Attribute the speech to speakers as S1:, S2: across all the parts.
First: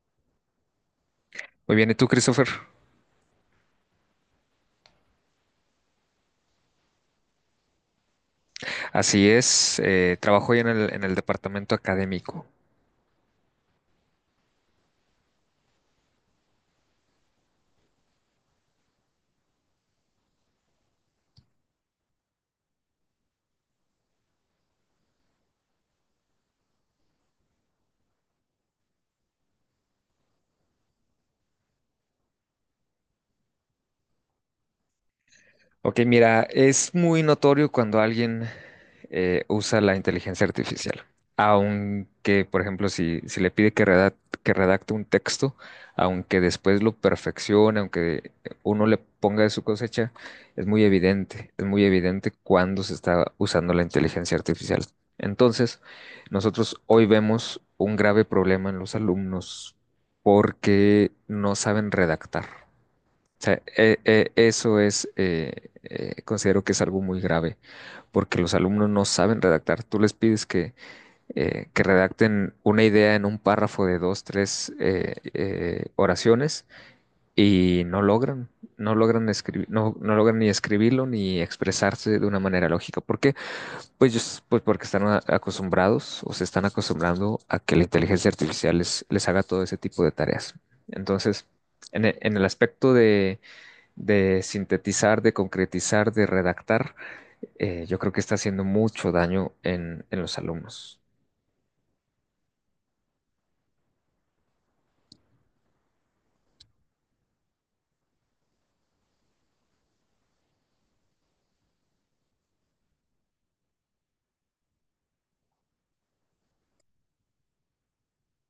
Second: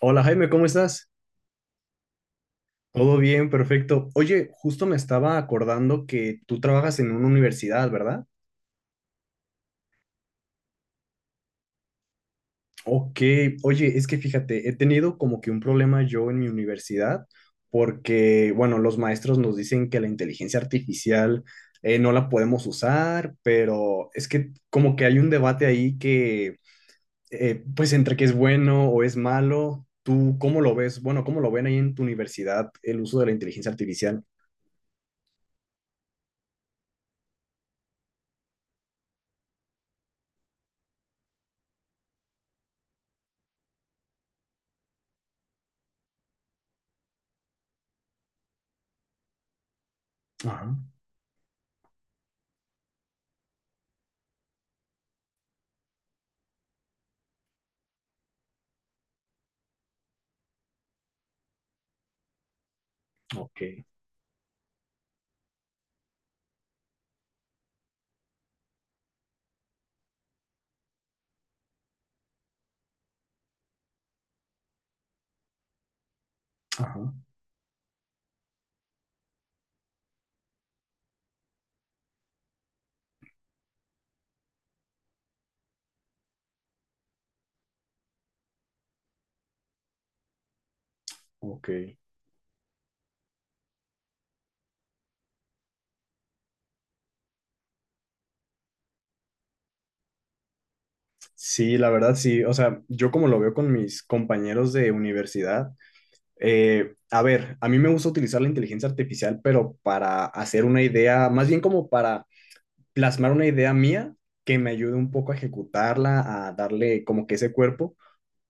S1: Hola Jaime, ¿cómo estás?
S2: Muy bien, ¿y tú, Christopher?
S1: Todo bien, perfecto. Oye, justo me estaba acordando que tú trabajas en una universidad, ¿verdad?
S2: Así es, trabajo hoy en el departamento académico.
S1: Ok, oye, es que fíjate, he tenido como que un problema yo en mi universidad porque, bueno, los maestros nos dicen que la inteligencia artificial no la podemos usar, pero es que como que hay un debate ahí que, pues entre que es bueno o es malo, ¿tú cómo lo ves? Bueno, ¿cómo lo ven ahí en tu universidad el uso de la inteligencia artificial?
S2: Ok, mira, es muy notorio cuando alguien usa la inteligencia artificial. Aunque, por ejemplo, si le pide que que redacte un texto, aunque después lo perfeccione, aunque uno le ponga de su cosecha,
S1: Ajá,
S2: es muy evidente cuando se está usando la inteligencia artificial. Entonces, nosotros hoy vemos un grave problema en los alumnos porque no saben redactar. O sea,
S1: ok.
S2: eso es, considero que es algo muy grave, porque los alumnos no saben redactar. Tú les pides que redacten una idea en un párrafo de dos, tres oraciones
S1: Ajá.
S2: y no logran, escribir, no, no logran ni escribirlo ni expresarse de una manera lógica. ¿Por qué? Pues, pues porque están acostumbrados o se están acostumbrando a que la inteligencia artificial les haga todo ese tipo de tareas. Entonces,
S1: Ok.
S2: en el aspecto de sintetizar, de concretizar, de redactar, yo creo que está haciendo mucho daño en los alumnos.
S1: Sí, la verdad sí. O sea, yo como lo veo con mis compañeros de universidad, a ver, a mí me gusta utilizar la inteligencia artificial, pero para hacer una idea, más bien como para plasmar una idea mía que me ayude un poco a ejecutarla, a darle como que ese cuerpo.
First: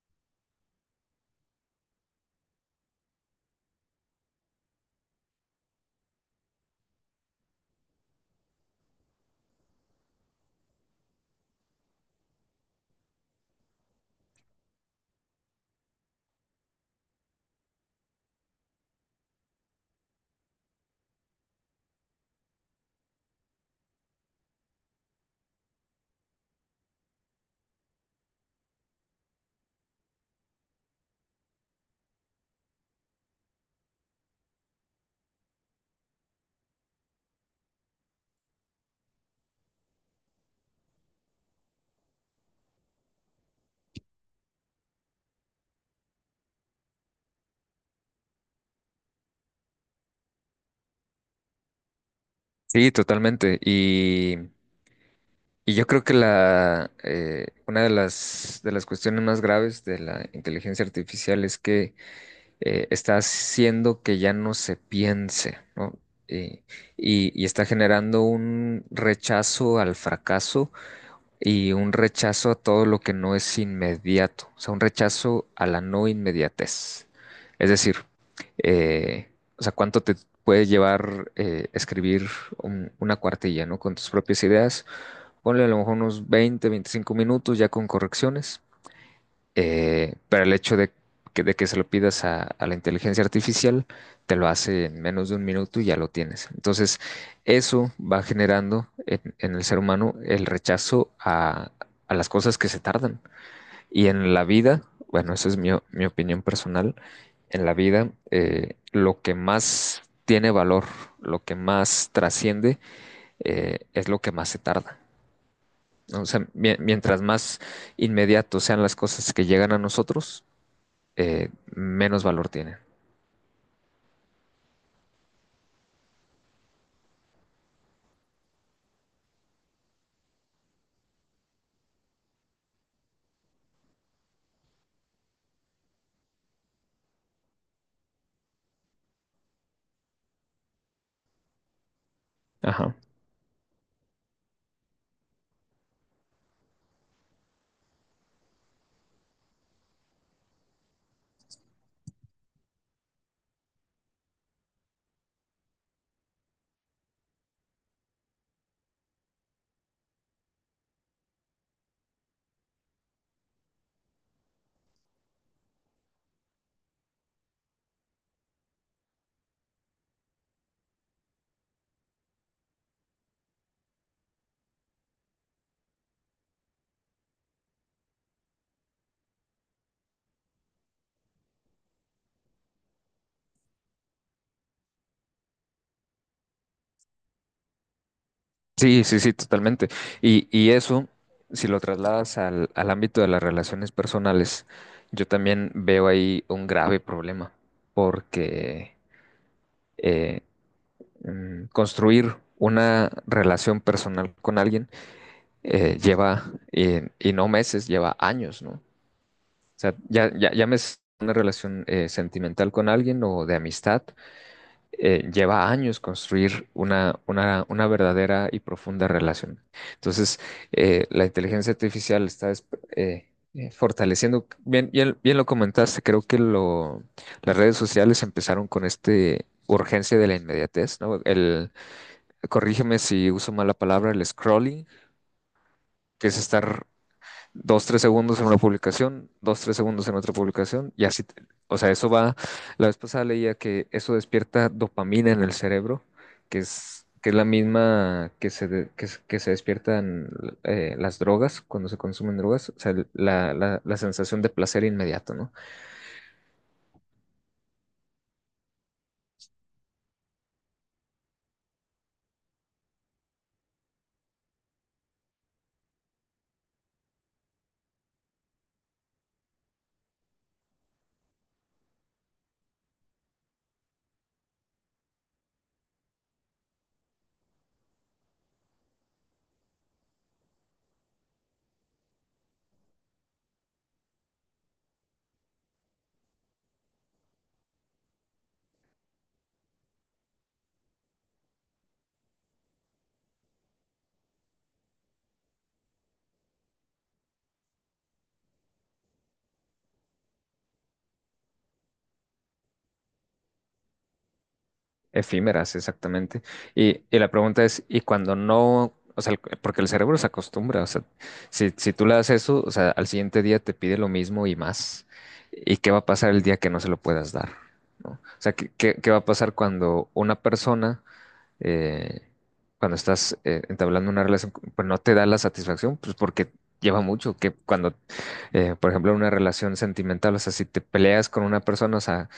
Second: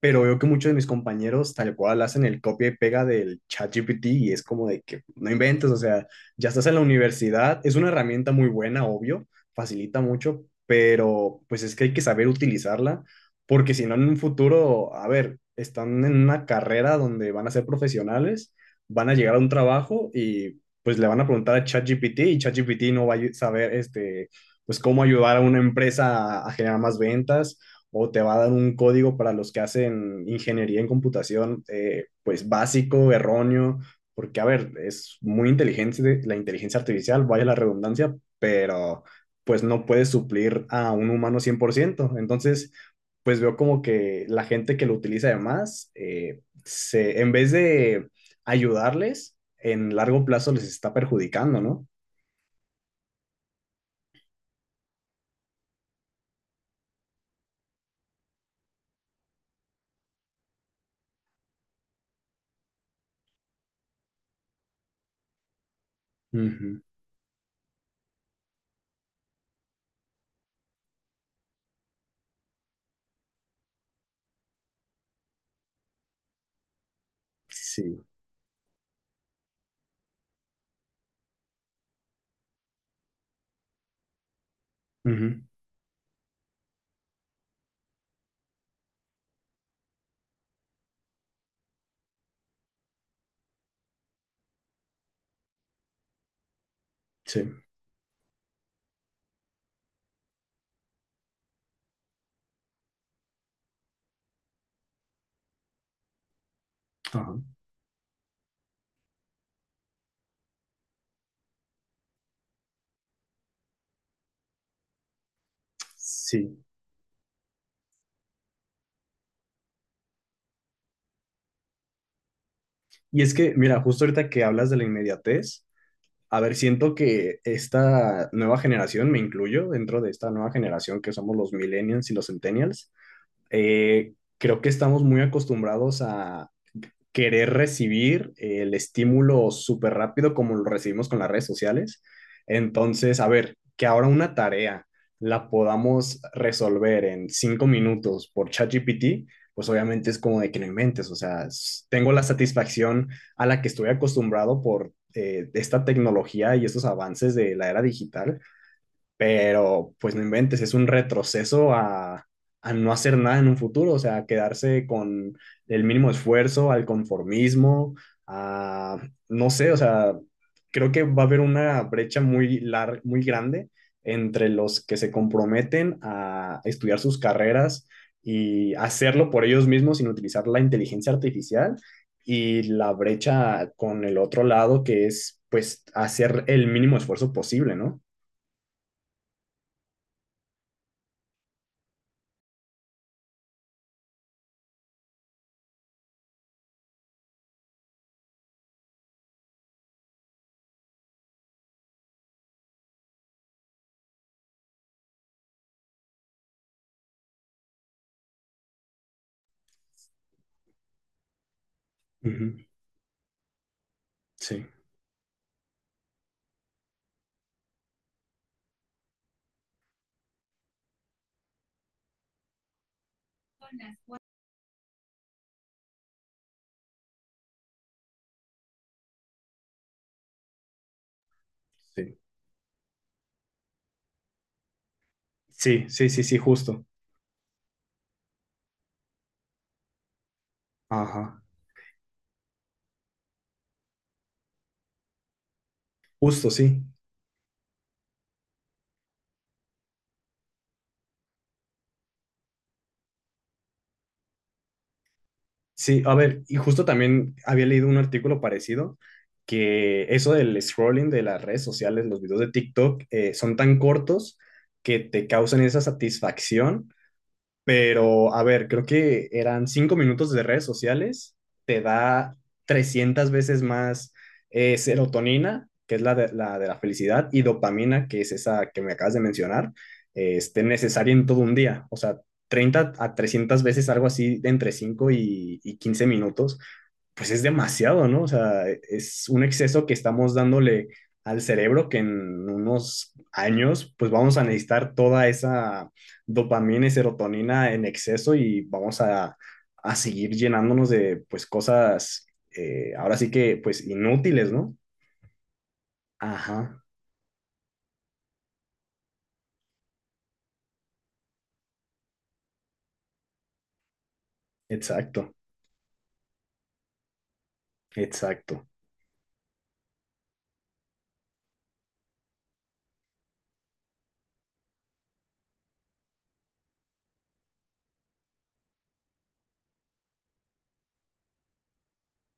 S1: Pero veo que muchos de mis compañeros tal cual hacen el copia y pega del ChatGPT y es como de que no inventes, o sea, ya estás en la universidad, es una herramienta muy buena, obvio, facilita mucho, pero pues es que hay que saber utilizarla, porque si no en un futuro, a ver, están en una carrera donde van a ser profesionales, van a llegar a un trabajo y pues le van a preguntar a ChatGPT y ChatGPT no va a saber pues cómo ayudar a una empresa a generar más ventas o te va a dar un código para los que hacen ingeniería en computación, pues básico, erróneo, porque a ver, es muy inteligente la inteligencia artificial, vaya la redundancia, pero pues no puede suplir a un humano 100%. Entonces, pues veo como que la gente que lo utiliza además, en vez de ayudarles, en largo plazo les está perjudicando, ¿no?
S2: Sí, totalmente. Y yo creo que una de las cuestiones más graves de la inteligencia artificial es que está haciendo que ya no se piense, ¿no? Y,
S1: Ujú.
S2: y está generando un rechazo al fracaso y un rechazo a todo lo que no es inmediato, o sea, un rechazo a la no inmediatez. Es decir,
S1: Sí.
S2: eh, o sea, cuánto te puede llevar escribir una cuartilla, ¿no? Con tus propias ideas.
S1: Ujú.
S2: Ponle a lo mejor unos 20-25 minutos ya con correcciones, pero el hecho de de que se lo pidas a la inteligencia artificial, te lo hace en menos de un minuto y ya lo tienes. Entonces,
S1: Sí.
S2: eso va generando en el ser humano el rechazo a las cosas que se tardan. Y en la vida, bueno, eso es mi opinión personal,
S1: Ajá.
S2: en la vida lo que más tiene valor, lo que más trasciende, es lo que más se tarda. ¿No? O sea,
S1: Sí.
S2: mientras más inmediatos sean las cosas que llegan a nosotros, menos valor tienen.
S1: Y es que, mira, justo ahorita que hablas de la inmediatez, a ver, siento que esta nueva generación, me incluyo dentro de esta nueva generación que somos los millennials y los centennials, eh, creo que estamos muy acostumbrados a querer recibir el estímulo súper rápido como lo recibimos con las redes sociales.
S2: Ajá.
S1: Entonces, a ver, que ahora una tarea la podamos resolver en 5 minutos por ChatGPT, pues obviamente es como de que no inventes, o sea, tengo la satisfacción a la que estoy acostumbrado por esta tecnología y estos avances de la era digital, pero pues no inventes, es un retroceso a no hacer nada en un futuro, o sea, quedarse con el mínimo esfuerzo, al conformismo, a, no sé, o sea, creo que va a haber una brecha muy grande entre los que se comprometen a estudiar sus carreras y hacerlo por ellos mismos sin utilizar la inteligencia artificial y la brecha con el otro lado que es pues hacer el mínimo esfuerzo posible, ¿no?
S2: Sí, sí, sí, totalmente. Y eso, si lo trasladas al ámbito de las relaciones personales, yo también veo ahí un grave problema, porque eh, construir una relación personal con alguien lleva, y no meses, lleva años, ¿no? O sea, ya me es una relación
S1: Ujú.
S2: sentimental con alguien o de amistad,
S1: Sí,
S2: lleva años construir una verdadera y profunda relación. Entonces, la inteligencia artificial está eh, fortaleciendo, bien, bien, bien lo comentaste, creo que las redes sociales empezaron con urgencia de la inmediatez, ¿no?
S1: sí,
S2: Corrígeme si uso mal la palabra, el scrolling,
S1: sí, sí, sí,
S2: que
S1: sí,
S2: es
S1: justo.
S2: estar 2-3 segundos en una publicación, 2-3 segundos en otra publicación, y así,
S1: Ajá,
S2: o sea, la vez pasada leía que eso despierta dopamina en el cerebro,
S1: justo,
S2: que
S1: sí.
S2: es, que es la misma que se despiertan las drogas cuando se consumen drogas, o sea, la sensación de placer inmediato, ¿no?
S1: Sí, a ver, y justo también había leído un artículo parecido que eso del scrolling de las redes sociales, los videos de TikTok, son tan cortos que te causan esa satisfacción. Pero, a ver, creo que eran 5 minutos de redes sociales, te da 300 veces más serotonina, que es la de la felicidad, y dopamina, que es esa que me acabas de mencionar, necesaria en todo un día. O sea, 30 a 300 veces, algo así, de entre 5 y 15 minutos pues es demasiado, ¿no? O sea, es un exceso que estamos dándole al cerebro que en unos años pues vamos a necesitar toda esa dopamina y serotonina en exceso y vamos a seguir llenándonos de pues cosas ahora sí que pues inútiles, ¿no?
S2: Efímeras, exactamente.
S1: Ajá,
S2: Y la pregunta es, ¿y cuando no, o sea, porque el cerebro se acostumbra, o sea, si tú le das eso, o sea, al siguiente día te pide lo mismo y más?
S1: exacto,
S2: ¿Y qué va a pasar el día que no se lo puedas dar? ¿No? O sea,
S1: exacto.
S2: ¿qué va a pasar cuando una persona, eh, cuando estás entablando una relación, pues no te da la satisfacción, pues porque lleva mucho, que cuando por ejemplo, una relación sentimental, o sea, si te peleas con una persona, o sea,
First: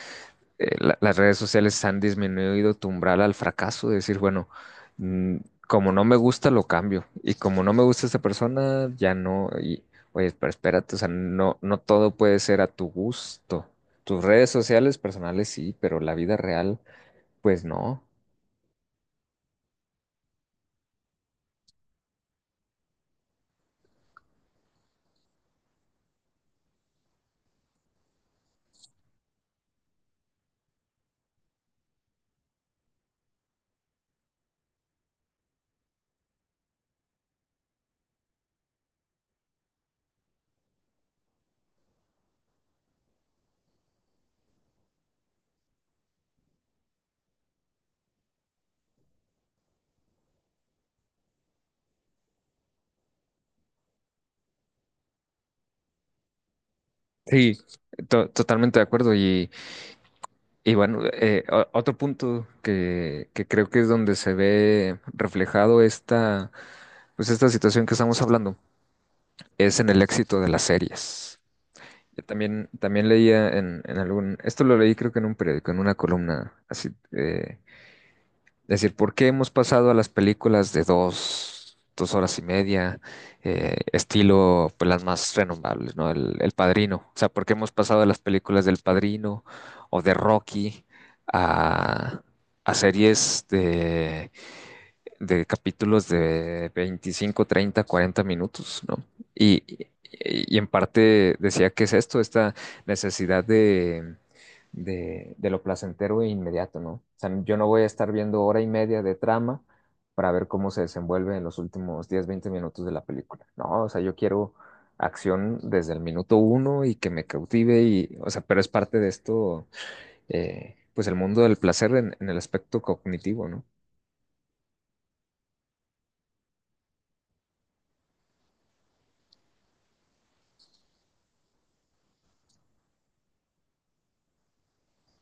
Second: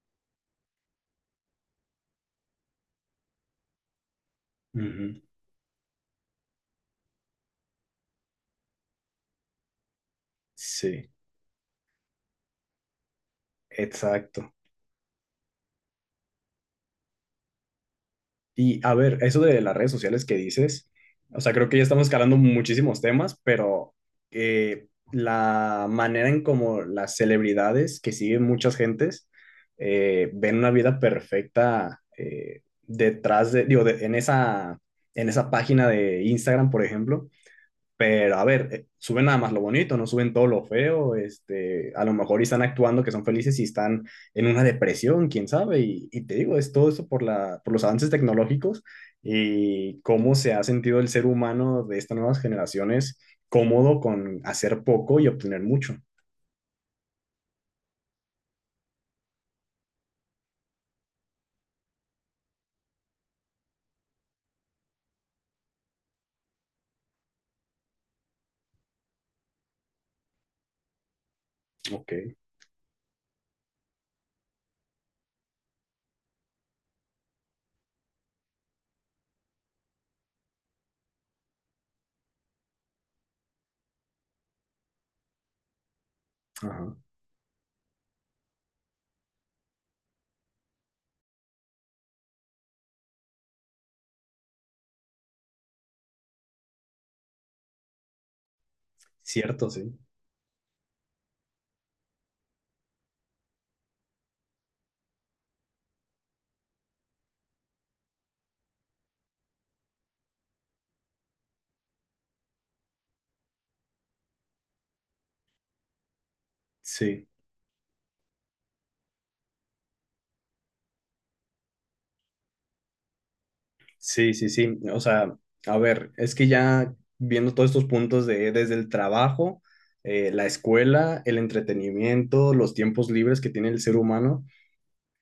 S2: las redes sociales han disminuido tu umbral al fracaso, de decir, bueno,
S1: Ujú.
S2: mm, como no me gusta, lo cambio. Y como no me gusta esta persona, ya no. Y, oye, pero espérate, o sea,
S1: Sí,
S2: no, no todo puede ser a tu gusto. Tus redes
S1: exacto.
S2: sociales personales sí, pero la vida real, pues no.
S1: Y a ver, eso de las redes sociales que dices, o sea, creo que ya estamos escalando muchísimos temas, pero la manera en como las celebridades que siguen muchas gentes ven una vida perfecta detrás de, digo, en esa página de Instagram, por ejemplo, pero a ver, suben nada más lo bonito, no suben todo lo feo, a lo mejor y están actuando que son felices y están en una depresión, quién sabe, y te digo, es todo eso por los avances tecnológicos y cómo se ha sentido el ser humano de estas nuevas generaciones cómodo con hacer poco y obtener mucho.
S2: Sí, totalmente de acuerdo. Y bueno, otro punto que creo que es donde se ve reflejado pues esta situación que estamos hablando es en el éxito de las series.
S1: Ok,
S2: Yo también leía en esto lo leí creo que en un periódico, en una columna, así, es decir, ¿por qué hemos pasado a las películas de dos horas y media, estilo pues, las más renombrables, ¿no? El
S1: ajá,
S2: Padrino. O sea, ¿por qué hemos pasado a las películas del Padrino o de Rocky a, a series de capítulos de 25-30-40 minutos, ¿no? Y,
S1: cierto,
S2: y
S1: sí,
S2: y en parte decía que es esta necesidad de lo placentero e inmediato, ¿no? O sea, yo no voy a estar viendo hora y media de trama para ver cómo se desenvuelve en los últimos 10-20 minutos de la película. No, o sea, yo quiero acción desde el minuto uno y que me
S1: sí.
S2: cautive, y, o sea, pero es parte de esto, pues el mundo del placer en el aspecto cognitivo, ¿no?
S1: Sí, sí, sí. O sea, a ver, es que ya viendo todos estos puntos de desde el trabajo, la escuela, el entretenimiento, los tiempos libres que tiene el ser humano,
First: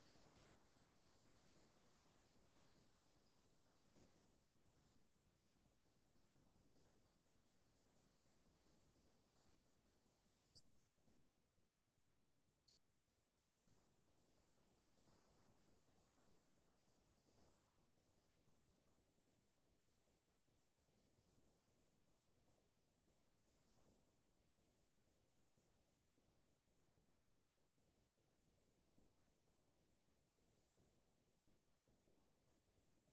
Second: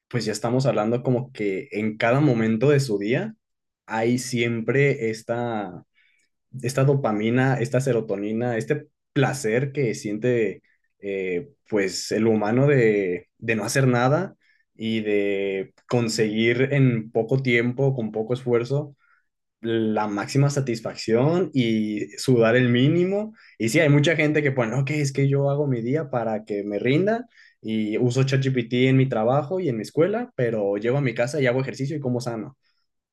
S1: pues ya estamos hablando como que en cada momento de su día hay siempre esta dopamina, esta serotonina, este placer que siente pues el humano de no hacer nada y de conseguir en poco tiempo, con poco esfuerzo la máxima satisfacción y sudar el mínimo. Y sí, hay mucha gente que pone, ok, es que yo hago mi día para que me rinda y uso ChatGPT en mi trabajo y en mi escuela, pero llego a mi casa y hago ejercicio y como sano.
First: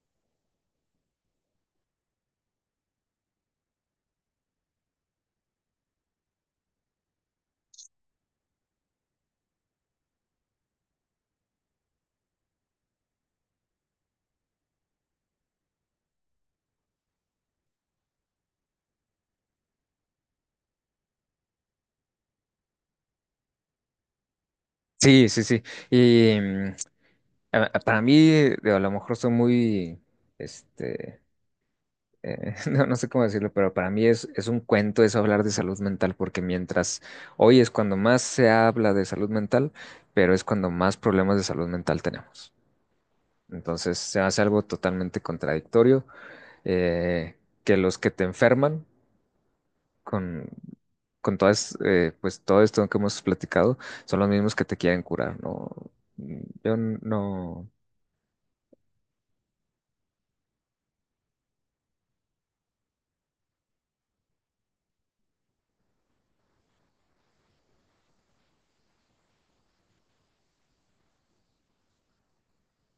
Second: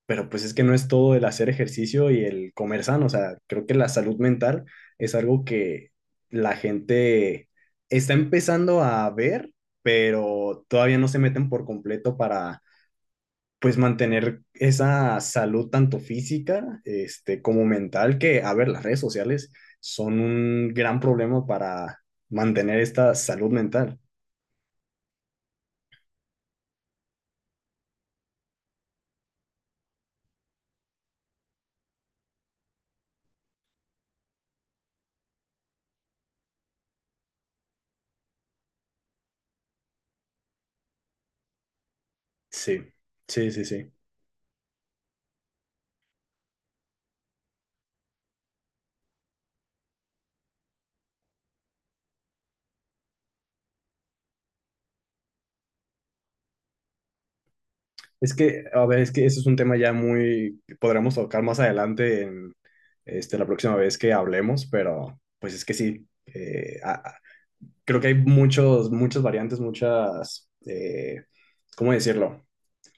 S1: Pero pues es que no es todo el hacer ejercicio y el comer sano, o sea, creo que la salud mental es algo que la gente está empezando a ver, pero todavía no se meten por completo para pues mantener esa salud tanto física como mental, que, a ver, las redes sociales son un gran problema para mantener esta salud mental.
S2: Sí, sí, sí. Y para mí, digo, a lo mejor soy muy, este, no, no sé cómo decirlo, pero para mí es un cuento eso hablar de salud mental, porque mientras hoy es cuando más se habla de salud mental, pero es cuando más problemas de salud mental tenemos.
S1: Sí, sí, sí, sí.
S2: Entonces se hace algo totalmente contradictorio, eh, que los que te enferman con, con todas, pues todo esto que hemos platicado, son los mismos que te quieren curar, ¿no? Yo no.
S1: Es que, a ver, es que eso es un tema ya que podremos tocar más adelante en la próxima vez que hablemos, pero pues es que sí, creo que hay muchas variantes, ¿cómo decirlo?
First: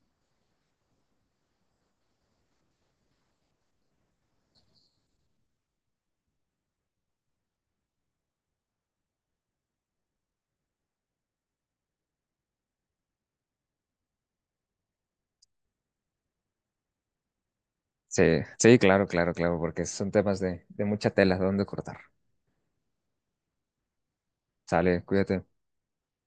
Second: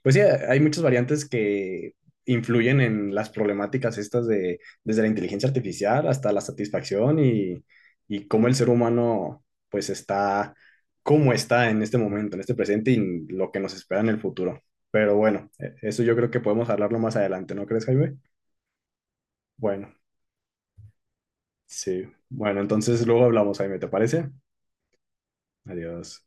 S1: Pues sí, hay muchas variantes que influyen en las problemáticas estas de desde la inteligencia artificial hasta la satisfacción y cómo el ser humano pues cómo está en este momento, en este presente y lo que nos espera en el futuro. Pero bueno, eso yo creo que podemos hablarlo más adelante, ¿no crees, Jaime?
S2: Sí, sí, claro, claro, claro, porque
S1: Bueno,
S2: son temas de mucha tela, de dónde cortar.
S1: sí. Bueno, entonces luego hablamos, Jaime, ¿te parece?
S2: Sale, cuídate.
S1: Adiós.